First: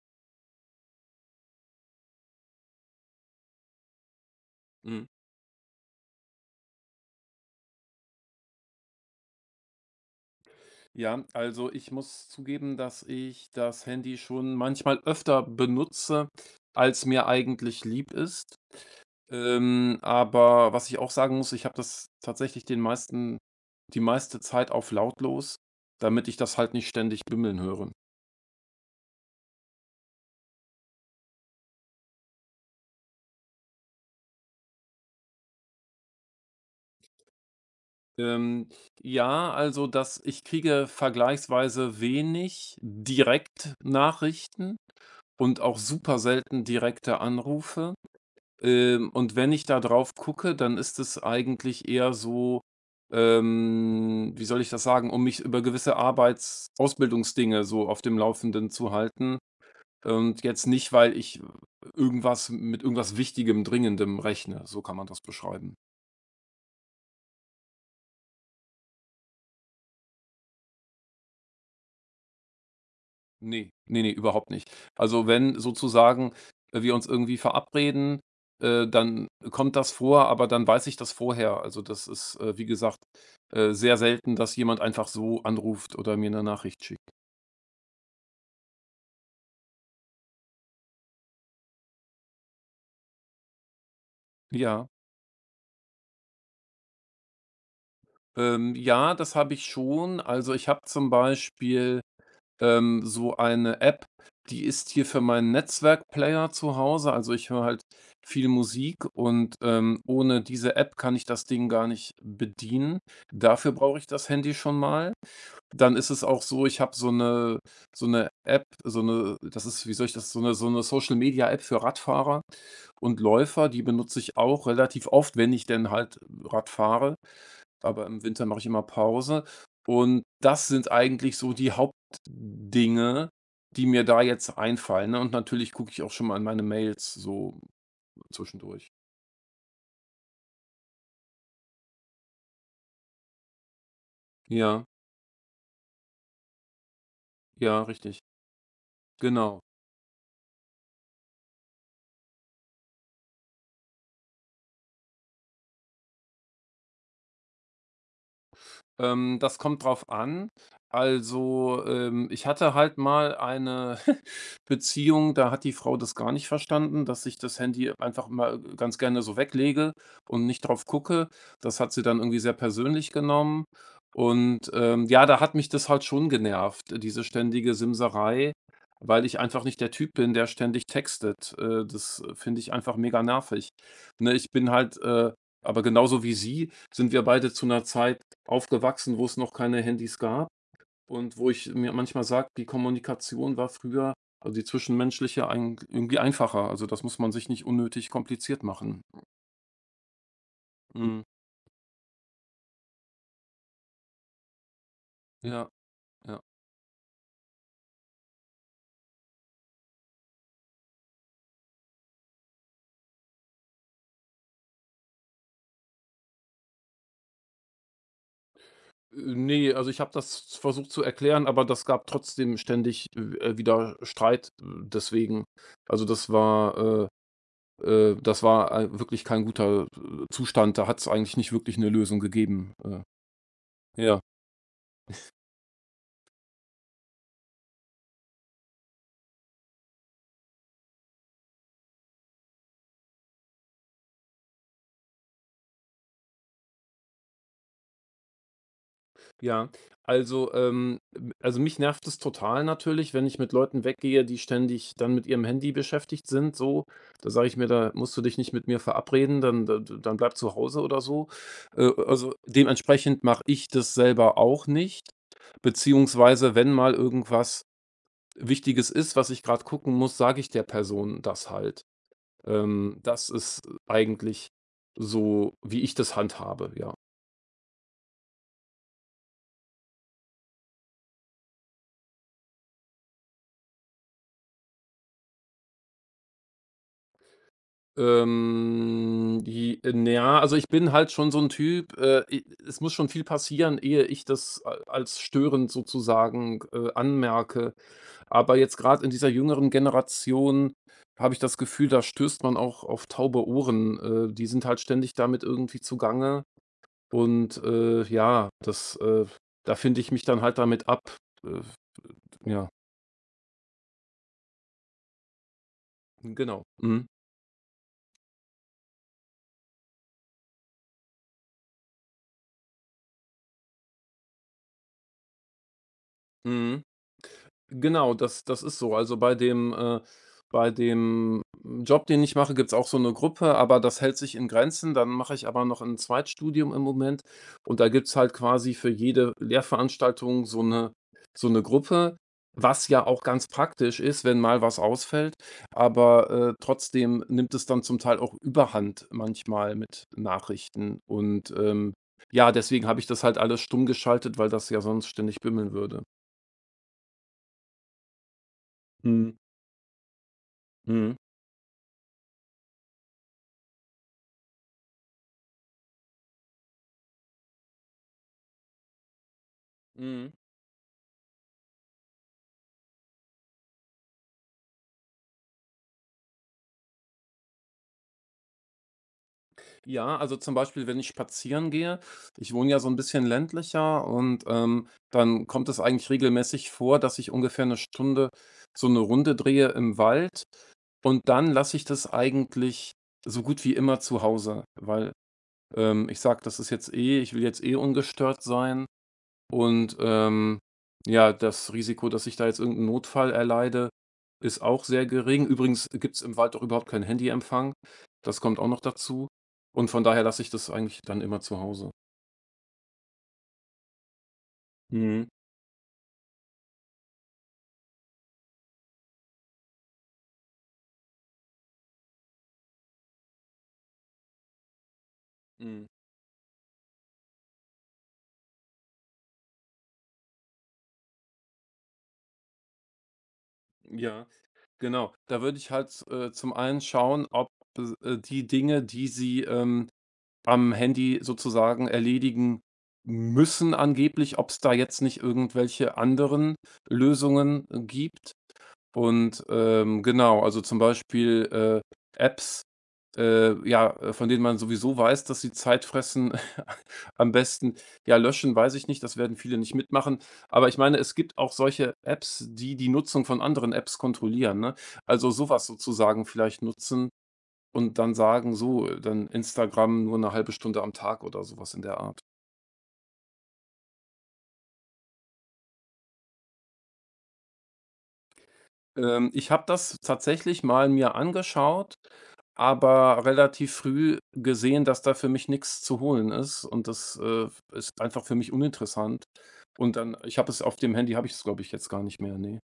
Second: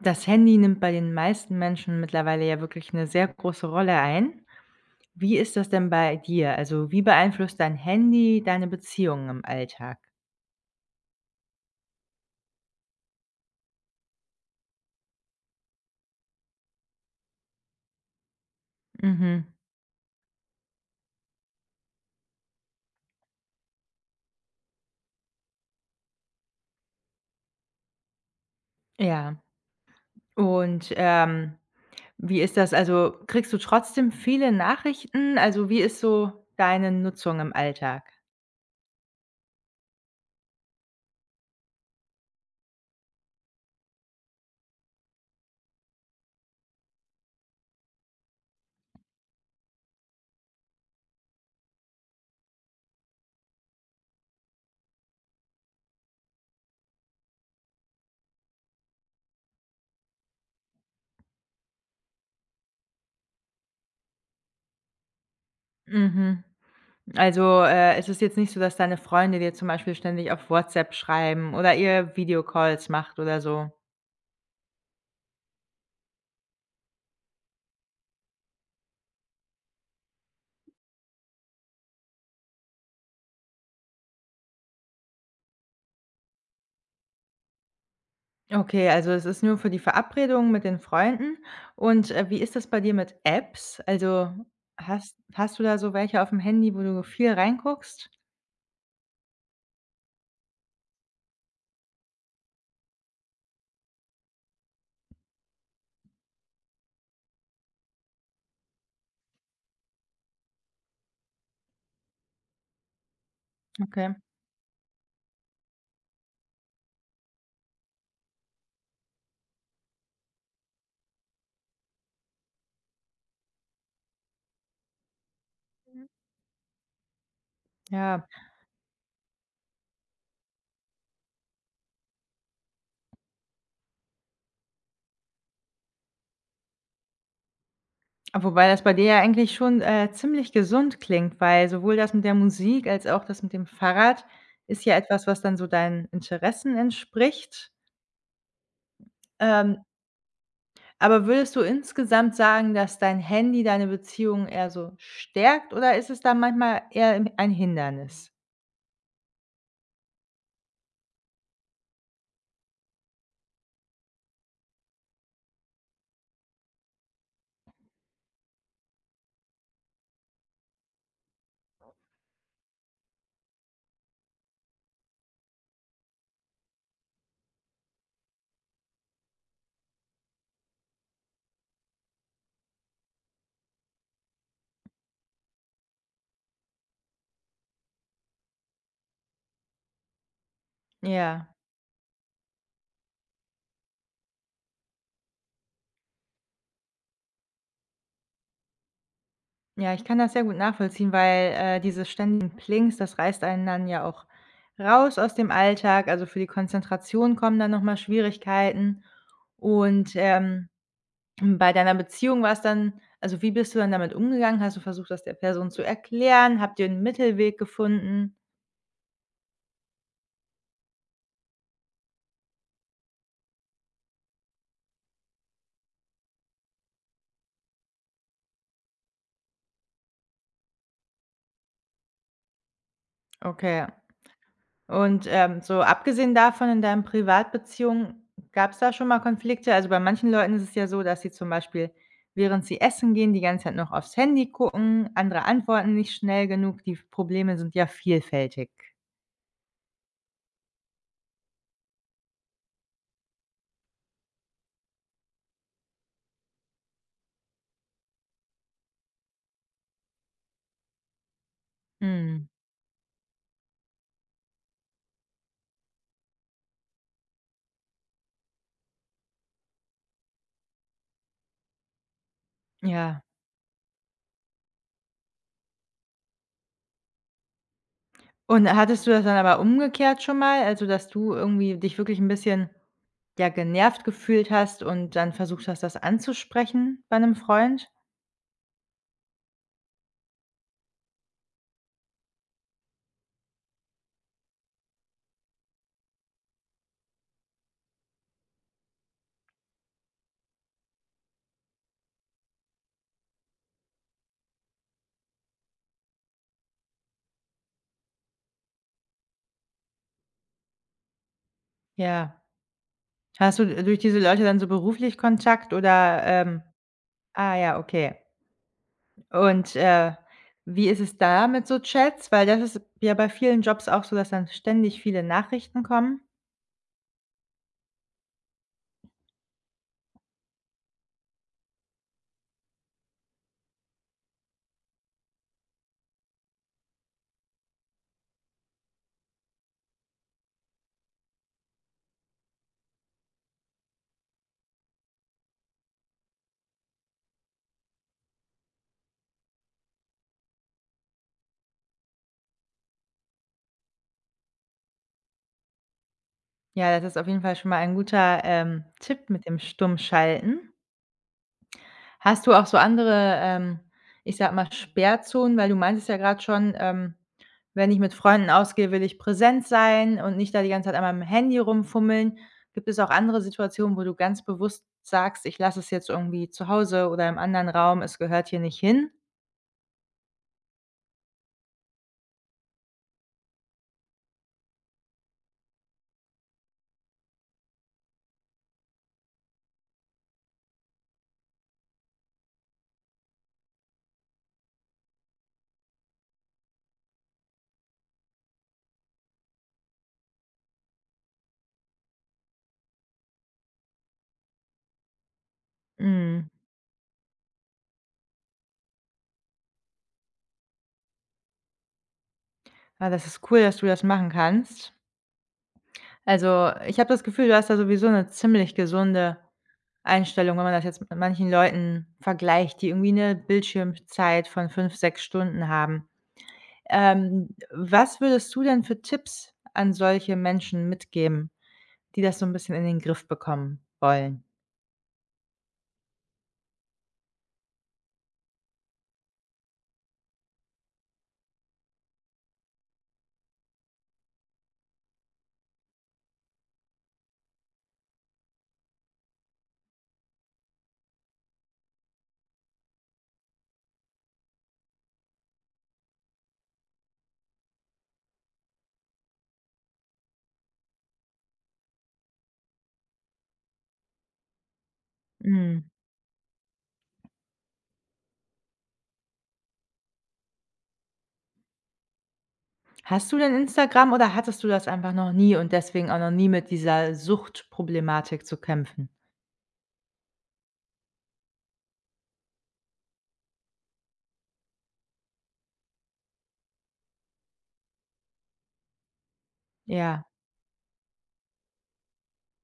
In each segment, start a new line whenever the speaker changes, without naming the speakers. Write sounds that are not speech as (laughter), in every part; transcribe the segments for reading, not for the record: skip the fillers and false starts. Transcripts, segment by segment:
Das Handy nimmt bei den meisten Menschen mittlerweile ja wirklich eine sehr große Rolle ein.
Mhm.
Wie ist das denn bei dir? Also, wie beeinflusst dein Handy deine Beziehungen im Alltag?
Ja, also ich muss zugeben, dass ich das Handy schon manchmal öfter benutze, als mir eigentlich lieb ist.
Mhm,
Aber was ich auch sagen muss, ich habe das tatsächlich den meisten die meiste Zeit auf lautlos, damit ich das halt nicht ständig bimmeln höre.
ja. Und, wie ist das? Also, kriegst du trotzdem viele Nachrichten? Also, wie ist so deine Nutzung im Alltag?
Ähm, ja, also dass ich kriege vergleichsweise wenig Direktnachrichten und auch super selten direkte Anrufe. Und wenn ich da drauf gucke, dann ist es eigentlich eher so, wie soll ich das sagen, um mich über gewisse Arbeits Ausbildungsdinge so auf dem Laufenden zu halten und jetzt nicht, weil ich irgendwas Wichtigem, Dringendem rechne. So kann man das beschreiben.
Mhm. Also, es ist jetzt nicht so, dass deine Freunde dir zum Beispiel ständig auf WhatsApp schreiben oder ihr Videocalls macht oder
Ne,
so?
ne, ne, überhaupt nicht. Also, wenn sozusagen, wir uns irgendwie verabreden, dann kommt das vor, aber dann weiß ich das vorher. Also, das ist, wie gesagt, sehr selten, dass jemand einfach so anruft oder mir eine Nachricht schickt.
Okay, also es ist nur für die Verabredung mit den Freunden. Und, wie ist das bei dir mit Apps? Also,
Ja,
hast du da so welche auf dem Handy, wo du viel reinguckst?
ja, das habe ich schon. Also, ich habe zum Beispiel so eine App, die ist hier für meinen Netzwerkplayer zu Hause. Also ich höre halt viel Musik und ohne diese App kann ich das Ding gar nicht bedienen. Dafür brauche ich
Okay.
das Handy schon mal. Dann ist es auch so, ich habe so eine App, das ist, wie soll ich das, so eine Social Media App für Radfahrer und Läufer, die benutze ich auch relativ oft, wenn ich denn
Mhm.
halt Rad fahre, aber im
Ja,
Winter mache ich immer Pause. Und das sind eigentlich so die Hauptdinge, die mir da jetzt einfallen, ne? Und natürlich gucke ich auch schon mal in meine Mails so
wobei das
zwischendurch.
bei dir ja eigentlich schon, ziemlich gesund klingt, weil sowohl das mit der Musik als auch das mit dem Fahrrad ist
Ja,
ja etwas, was dann so deinen Interessen entspricht.
ja, richtig. Genau.
Ähm, aber würdest du insgesamt sagen, dass dein Handy deine Beziehung eher so stärkt oder ist es da manchmal eher 'n ein Hindernis?
Das kommt drauf an. Also, ich hatte halt mal eine (laughs) Beziehung, da hat die Frau das gar nicht verstanden, dass ich das Handy einfach mal ganz gerne so weglege und nicht drauf gucke. Das hat sie dann irgendwie sehr persönlich genommen. Und, ja, da hat mich das halt schon genervt, diese ständige Simserei, weil ich einfach nicht der Typ bin, der ständig textet. Das finde ich einfach mega nervig. Ne, ich bin halt, aber genauso wie sie sind wir beide zu einer Zeit aufgewachsen, wo es noch keine Handys gab und
Ja.
wo ich mir manchmal sage, die Kommunikation war früher, also die zwischenmenschliche, eig irgendwie einfacher. Also, das muss man sich nicht unnötig kompliziert machen.
Ja, ich kann das sehr gut nachvollziehen,
Mhm.
weil, diese ständigen Plings, das reißt einen dann ja auch raus aus dem
Ja,
Alltag. Also, für
ja.
die Konzentration kommen dann nochmal Schwierigkeiten. Und, bei deiner Beziehung war es dann also, wie bist du dann damit umgegangen? Hast du versucht, das der Person zu erklären? Habt ihr einen Mittelweg gefunden?
Ne, also ich habe das versucht zu erklären, aber das gab trotzdem ständig wieder Streit, deswegen. Also, das war, das war, wirklich kein guter, Zustand. Da hat es eigentlich nicht wirklich eine Lösung gegeben.
Okay.
Ja.
Und, so abgesehen davon in deinen Privatbeziehungen, gab es da schon mal Konflikte? Also, bei manchen Leuten ist es ja so, dass sie zum Beispiel, während sie essen gehen, die ganze Zeit noch aufs Handy gucken, andere antworten nicht schnell genug. Die Probleme sind ja vielfältig.
Ja, also, ähm, also, mich nervt es total natürlich, wenn ich mit Leuten weggehe, die ständig dann mit ihrem Handy beschäftigt sind, so. Da sage ich mir: „Da musst du dich nicht mit mir verabreden, dann da d dann bleib zu Hause oder so.“ Also,
Mhm,
dementsprechend mache ich das selber auch nicht, beziehungsweise wenn mal irgendwas Wichtiges ist, was ich gerade gucken muss, sage ich der Person das halt.
ja.
Das ist eigentlich so, wie ich das handhabe, ja.
Und hattest du das dann aber umgekehrt schon mal? Also, dass du irgendwie dich wirklich ein bisschen, ja, genervt gefühlt hast und dann versucht hast, das anzusprechen bei einem Freund?
Die Ja, also ich bin halt schon so ein Typ, i es muss schon viel passieren, ehe ich das a als störend sozusagen, anmerke. Aber jetzt gerade in dieser jüngeren Generation habe ich das Gefühl, da stößt man auch auf taube Ohren. Die sind halt ständig damit irgendwie zugange und, ja, das da finde ich mich dann halt damit ab. Äh,
Ja.
ja,
Hast du durch diese Leute dann so beruflich Kontakt oder,
genau. Mhm.
Ah ja, okay. Und, wie ist es da mit so Chats? Weil das ist ja bei vielen Jobs auch so, dass dann ständig viele Nachrichten kommen.
Mhm. Genau, das ist so. Also, bei dem Job, den ich mache, gibt's auch so eine Gruppe, aber das hält sich in Grenzen. Dann mache ich aber noch ein Zweitstudium im Moment und da gibt's halt quasi für jede Lehrveranstaltung so eine Gruppe, was ja auch ganz praktisch ist, wenn mal was ausfällt, aber, trotzdem nimmt es dann zum Teil auch Überhand manchmal mit Nachrichten und, ja, deswegen habe ich das halt alles stumm geschaltet, weil das ja sonst ständig bimmeln würde.
Ja, das ist auf jeden Fall schon mal ein guter, Tipp
Mhm,
mit dem Stummschalten.
mhm.
Hast du auch so andere, ich sag mal, Sperrzonen? Weil du meintest ja gerade schon, „Wenn ich mit Freunden ausgehe, will ich präsent sein
Mhm.
und nicht da die ganze Zeit an meinem Handy rumfummeln.“ Gibt es auch andere Situationen, wo du ganz bewusst sagst: „Ich lasse es jetzt irgendwie zu Hause oder im anderen Raum, es gehört hier nicht hin?“
Ja, also zum Beispiel, wenn ich spazieren gehe, ich wohne ja so ein bisschen ländlicher und, dann kommt es eigentlich regelmäßig vor, dass ich ungefähr eine Stunde so eine Runde drehe im Wald und dann lasse ich das eigentlich so gut wie immer zu Hause, weil, ich sage, das ist jetzt eh ich will jetzt eh ungestört sein. Und, ja, das Risiko, dass ich da jetzt irgend Notfall erleide, ist auch sehr gering. Übrigens gibt es im
Mhm.
Wald auch überhaupt keinen Handyempfang. Das kommt auch noch dazu. Und von daher lasse ich das eigentlich dann immer zu Hause.
Ja, das ist cool, dass du das machen kannst.
Mhm,
Also, ich habe das Gefühl, du hast da sowieso 'ne ziemlich gesunde Einstellung, wenn man das jetzt mit manchen Leuten vergleicht, die irgendwie 'ne Bildschirmzeit von 5, 6 Stunden
mhm.
haben. Was würdest du denn für Tipps an solche Menschen mitgeben, die das so 'n bisschen in den Griff bekommen
Ja,
wollen?
genau. Da würde ich halt, zum einen schauen, ob die Dinge, die sie, am Handy sozusagen erledigen müssen angeblich, ob es da jetzt nicht irgendwelche anderen Lösungen gibt. Und, genau, also zum Beispiel, Apps, ja, von denen man sowieso weiß, dass sie Zeit fressen, (laughs) am besten ja, löschen weiß ich nicht, das werden viele nicht mitmachen. Aber ich meine, es gibt auch solche Apps, die die Nutzung von anderen Apps kontrollieren, ne? Also sowas
Mhm.
sozusagen vielleicht nutzen und dann sagen: „So, dann Instagram nur eine halbe Stunde am Tag“ oder sowas in der Art.
Hast du denn Instagram oder hattest du das einfach noch nie und deswegen auch noch nie mit dieser Suchtproblematik zu kämpfen?
Ich habe das tatsächlich mal mir angeschaut, aber relativ früh gesehen, dass da für mich nichts zu holen ist und das, ist einfach für mich uninteressant. Und dann
Ja.
ich habe es auf dem Handy habe ich es, glaube ich, jetzt gar nicht mehr ne.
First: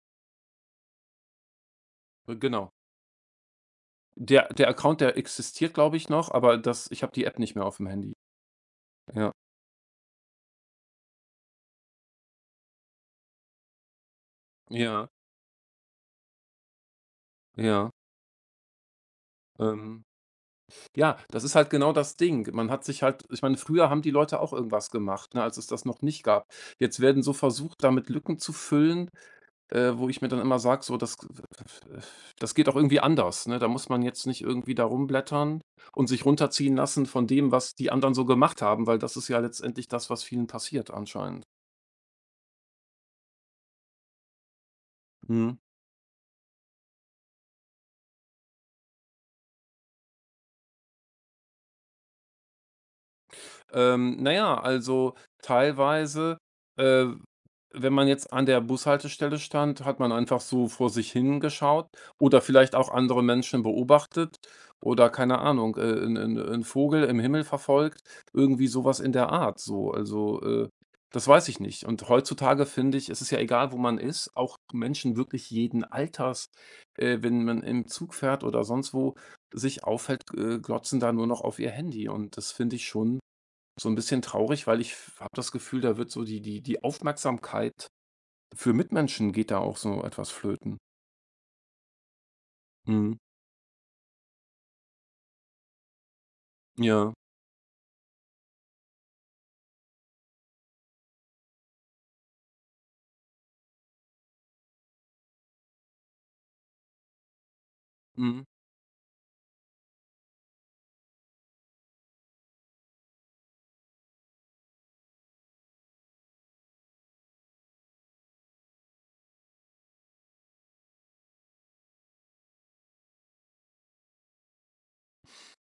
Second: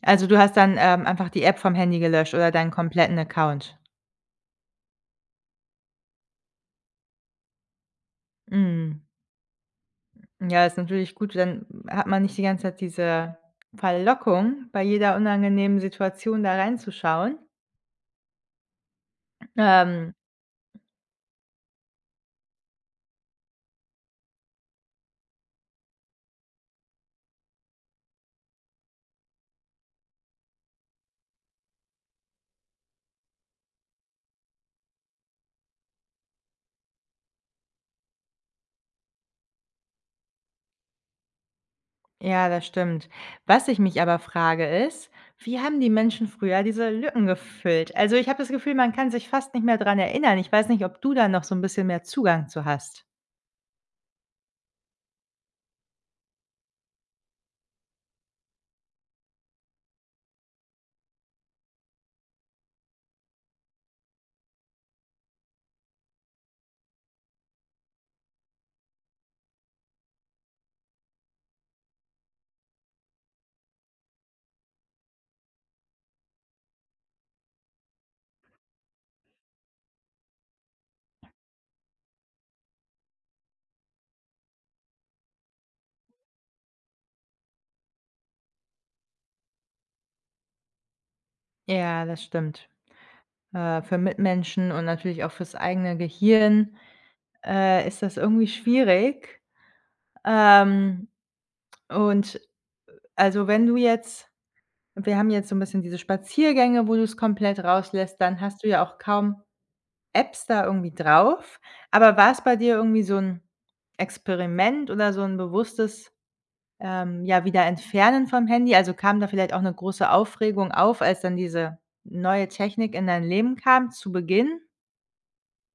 Also, du hast dann, einfach die App vom Handy gelöscht oder deinen
Genau.
kompletten Account?
Der Account, der existiert, glaube ich, noch, aber das ich habe die App nicht mehr auf dem Handy.
Mhm.
Ja,
Ja, ist natürlich gut, dann hat man nicht die ganze Zeit diese Verlockung, bei
ja,
jeder unangenehmen Situation da reinzuschauen.
ja. Ähm,
Ähm,
ja, das ist halt genau das Ding. Man hat sich halt ich meine, früher haben die Leute auch irgendwas gemacht, ne, als es das noch nicht gab. Jetzt werden so versucht, damit Lücken zu füllen. Wo ich mir dann immer sage, so, das geht auch irgendwie anders, ne? Da muss man jetzt nicht irgendwie da rumblättern und sich runterziehen lassen von dem, was die anderen so gemacht haben, weil das ist ja letztendlich das, was vielen passiert anscheinend.
ja, das stimmt. Was ich mich aber frage, ist:
Mhm.
Wie haben die Menschen früher diese Lücken gefüllt? Also, ich habe das Gefühl, man kann sich fast nicht mehr dran erinnern. Ich weiß nicht, ob du da noch so ein bisschen mehr Zugang zu hast?
Na ja, also teilweise, äh, wenn man jetzt an der Bushaltestelle stand, hat man einfach so vor sich hingeschaut oder vielleicht auch andere Menschen beobachtet oder keine Ahnung, 'n Vogel im Himmel verfolgt, irgendwie sowas in der Art so. Also, das weiß ich nicht. Und heutzutage finde ich, es ist ja egal, wo man ist, auch Menschen wirklich jeden Alters, wenn man im Zug fährt oder sonst wo sich auffällt, glotzen da nur noch auf ihr Handy und das finde ich schon so ein bisschen traurig, weil ich habe das Gefühl, da wird so die Aufmerksamkeit für Mitmenschen geht da auch so etwas flöten.
Ja, das stimmt.
Mhm.
Für Mitmenschen und natürlich auch fürs eigene Gehirn.
Ja.
Ist das irgendwie schwierig. Ähm, und also, wenn du jetzt wir haben jetzt so ein bisschen diese Spaziergänge, wo du es komplett rauslässt, dann
Mhm.
hast du ja auch kaum Apps da irgendwie drauf. Aber war es bei dir irgendwie so ein Experiment oder so ein bewusstes, ja, wieder entfernen vom Handy? Also, kam da vielleicht auch eine große Aufregung auf, als dann diese neue Technik in dein Leben kam zu Beginn?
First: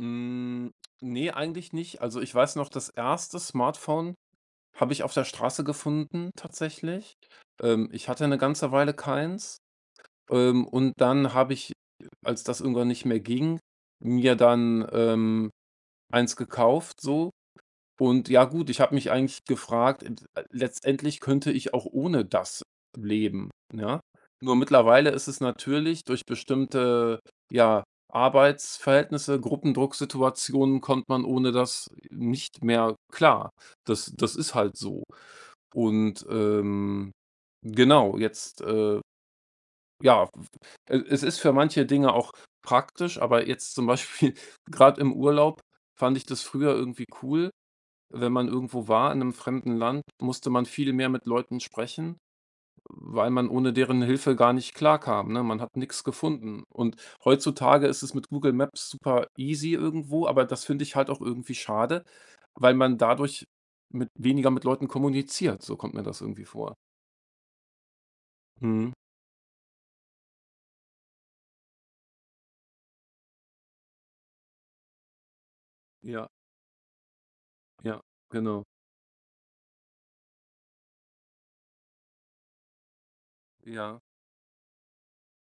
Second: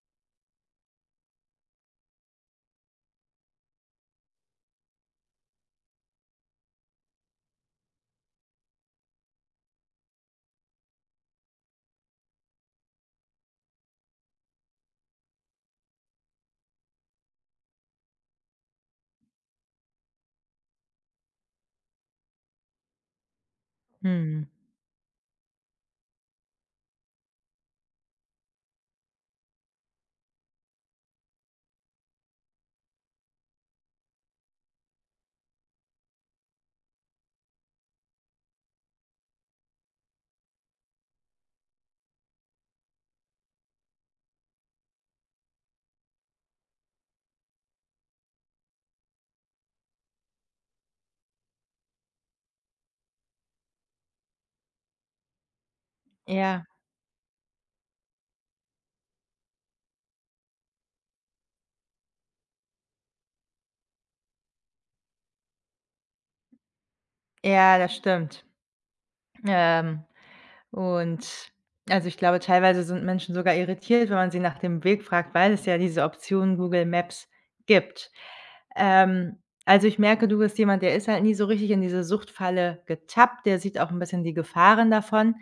Hm, ne, eigentlich nicht. Also, ich weiß noch, das erste Smartphone habe ich auf der Straße gefunden tatsächlich. Ich hatte eine ganze Weile keins, und dann habe ich, als das irgendwann nicht mehr ging, mir dann, eins gekauft so. Und ja gut, ich habe mich eigentlich gefragt, letztendlich könnte ich auch ohne das leben, ja.
Mhm.
Nur mittlerweile ist es natürlich durch bestimmte, ja, Arbeitsverhältnisse, Gruppendrucksituationen kommt man ohne das nicht mehr klar. Das ist halt so. Und, genau, jetzt, ja, e es ist für manche Dinge auch praktisch, aber jetzt zum Beispiel (laughs) gerade im Urlaub fand ich das früher irgendwie cool, wenn man irgendwo war in einem fremden Land, musste man viel mehr mit Leuten sprechen, weil man ohne deren Hilfe gar nicht klarkam, ne? Man hat nichts gefunden.
Ja,
Und heutzutage ist es mit Google Maps super easy irgendwo, aber das finde ich halt auch irgendwie schade, weil man dadurch mit Leuten kommuniziert. So kommt mir das irgendwie vor.
ja, das stimmt.
Mhm.
Ähm Und also, ich glaube, teilweise sind Menschen sogar irritiert, wenn man sie nach dem Weg fragt, weil es ja diese
Ja,
Option Google Maps
ja,
gibt.
genau.
Ähm, also, ich merke, du bist jemand, der ist halt nie so richtig in diese Suchtfalle getappt, der sieht auch ein
Ja.
bisschen die Gefahren davon.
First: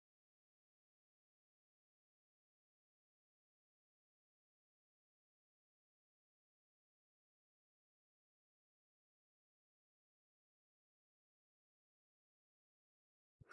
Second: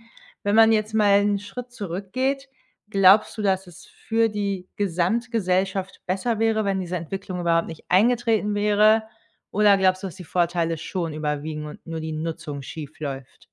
Wenn man jetzt mal einen Schritt zurückgeht, glaubst du, dass es für die Gesamtgesellschaft besser wäre, wenn diese Entwicklung überhaupt nicht eingetreten wäre? Oder glaubst du, dass die Vorteile schon überwiegen und nur die Nutzung schief läuft?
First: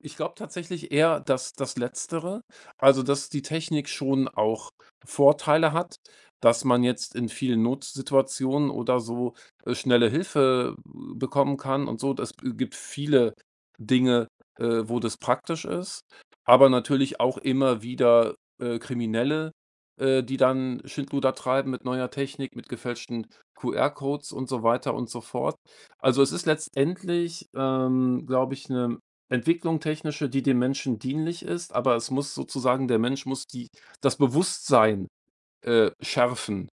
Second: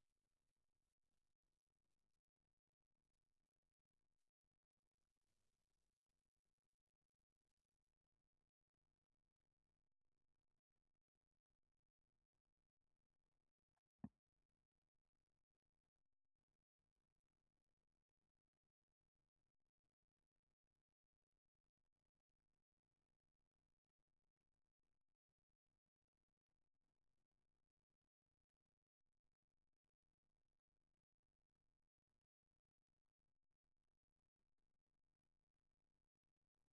Ich glaube tatsächlich eher, dass das Letztere. Also, dass die Technik schon auch Vorteile hat, dass man jetzt in vielen Notsituationen oder so, schnelle Hilfe bekommen kann und so. Das gibt viele Dinge, wo das praktisch ist, aber natürlich auch immer wieder, Kriminelle, die dann Schindluder treiben mit neuer Technik, mit gefälschten QR-Codes und so weiter und so fort. Also, es ist letztendlich, glaube ich, eine Entwicklung technische, die dem Menschen dienlich ist, aber es muss sozusagen der Mensch muss die das Bewusstsein, schärfen.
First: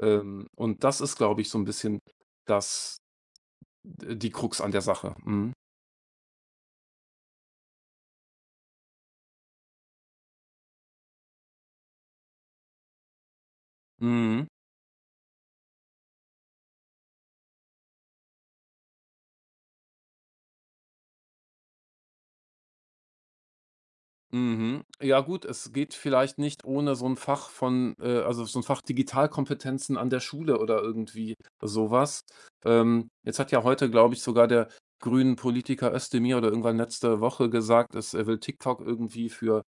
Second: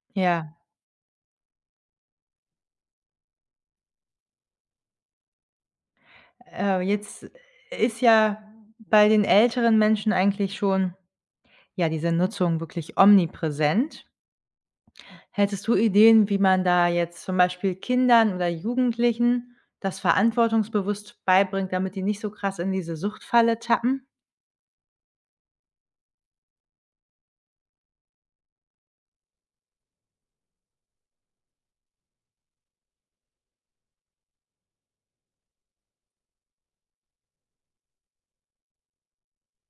Ja.
Und das ist, glaube ich, so ein bisschen das die Krux an der Sache. Mhm.
Jetzt ist ja bei den älteren Menschen eigentlich schon, ja, diese Nutzung wirklich omnipräsent.
Mhm.
Hättest du Ideen, wie man da jetzt zum Beispiel Kindern oder Jugendlichen das verantwortungsbewusst beibringt, damit die nicht so krass in diese Suchtfalle tappen?
Mhm. Ja gut, es geht vielleicht nicht ohne so ein Fach von also so ein Fach Digitalkompetenzen an der Schule oder irgendwie so was. Jetzt hat ja heute, glaube ich, sogar der Grünen-Politiker Özdemir oder irgendwann letzte Woche gesagt, dass er will TikTok irgendwie für,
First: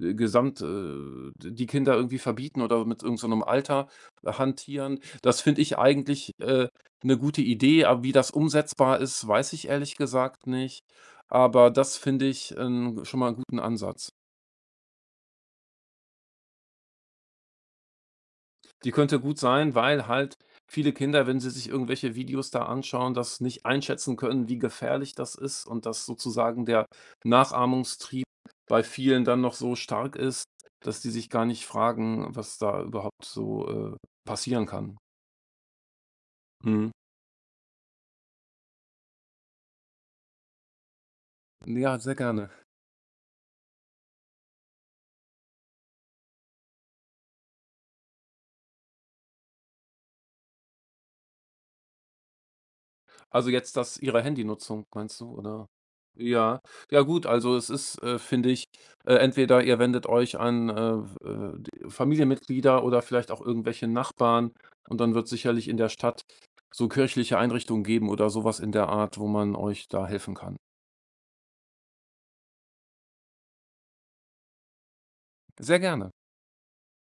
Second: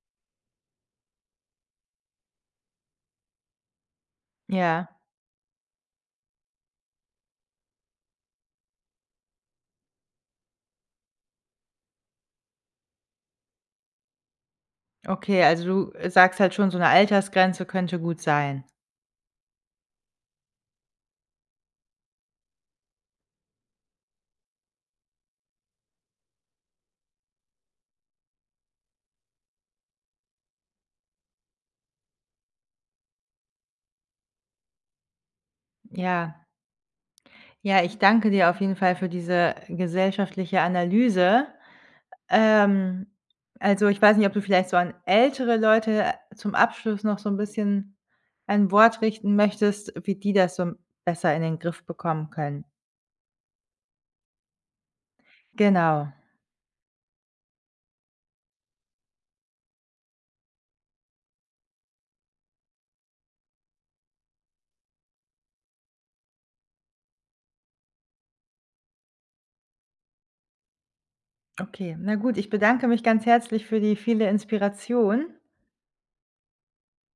gesamt die Kinder irgendwie verbieten oder mit irgend so einem Alter
Ja,
hantieren. Das finde ich eigentlich, 'ne gute Idee, aber wie das umsetzbar ist, weiß ich ehrlich gesagt nicht. Aber das finde ich, schon mal einen guten Ansatz.
okay, also du sagst halt schon, so eine Altersgrenze könnte gut sein.
Die könnte gut sein, weil halt viele Kinder, wenn sie sich irgendwelche Videos da anschauen, das nicht einschätzen können, wie gefährlich das ist und dass sozusagen der Nachahmungstrieb bei vielen dann noch so stark ist, dass die sich gar nicht fragen, was da überhaupt so, passieren kann.
Ja.
Mhm.
Ja, ich danke dir auf jeden Fall für diese gesellschaftliche Analyse.
Ja, sehr gerne.
Ähm, also, ich weiß nicht, ob du vielleicht so an ältere Leute zum Abschluss noch so 'n bisschen ein Wort richten möchtest, wie die das so besser in den Griff bekommen können.
Also, jetzt das ihrer Handynutzung, meinst du, oder?
Genau.
Ja. Ja gut, also es ist, finde ich, entweder ihr wendet euch an, d Familienmitglieder oder vielleicht auch irgendwelche Nachbarn und dann wird sicherlich in der Stadt so kirchliche Einrichtungen geben oder sowas in der Art, wo man euch da helfen kann.
Okay. Na gut, ich bedanke mich ganz herzlich für die viele Inspiration.
Sehr gerne.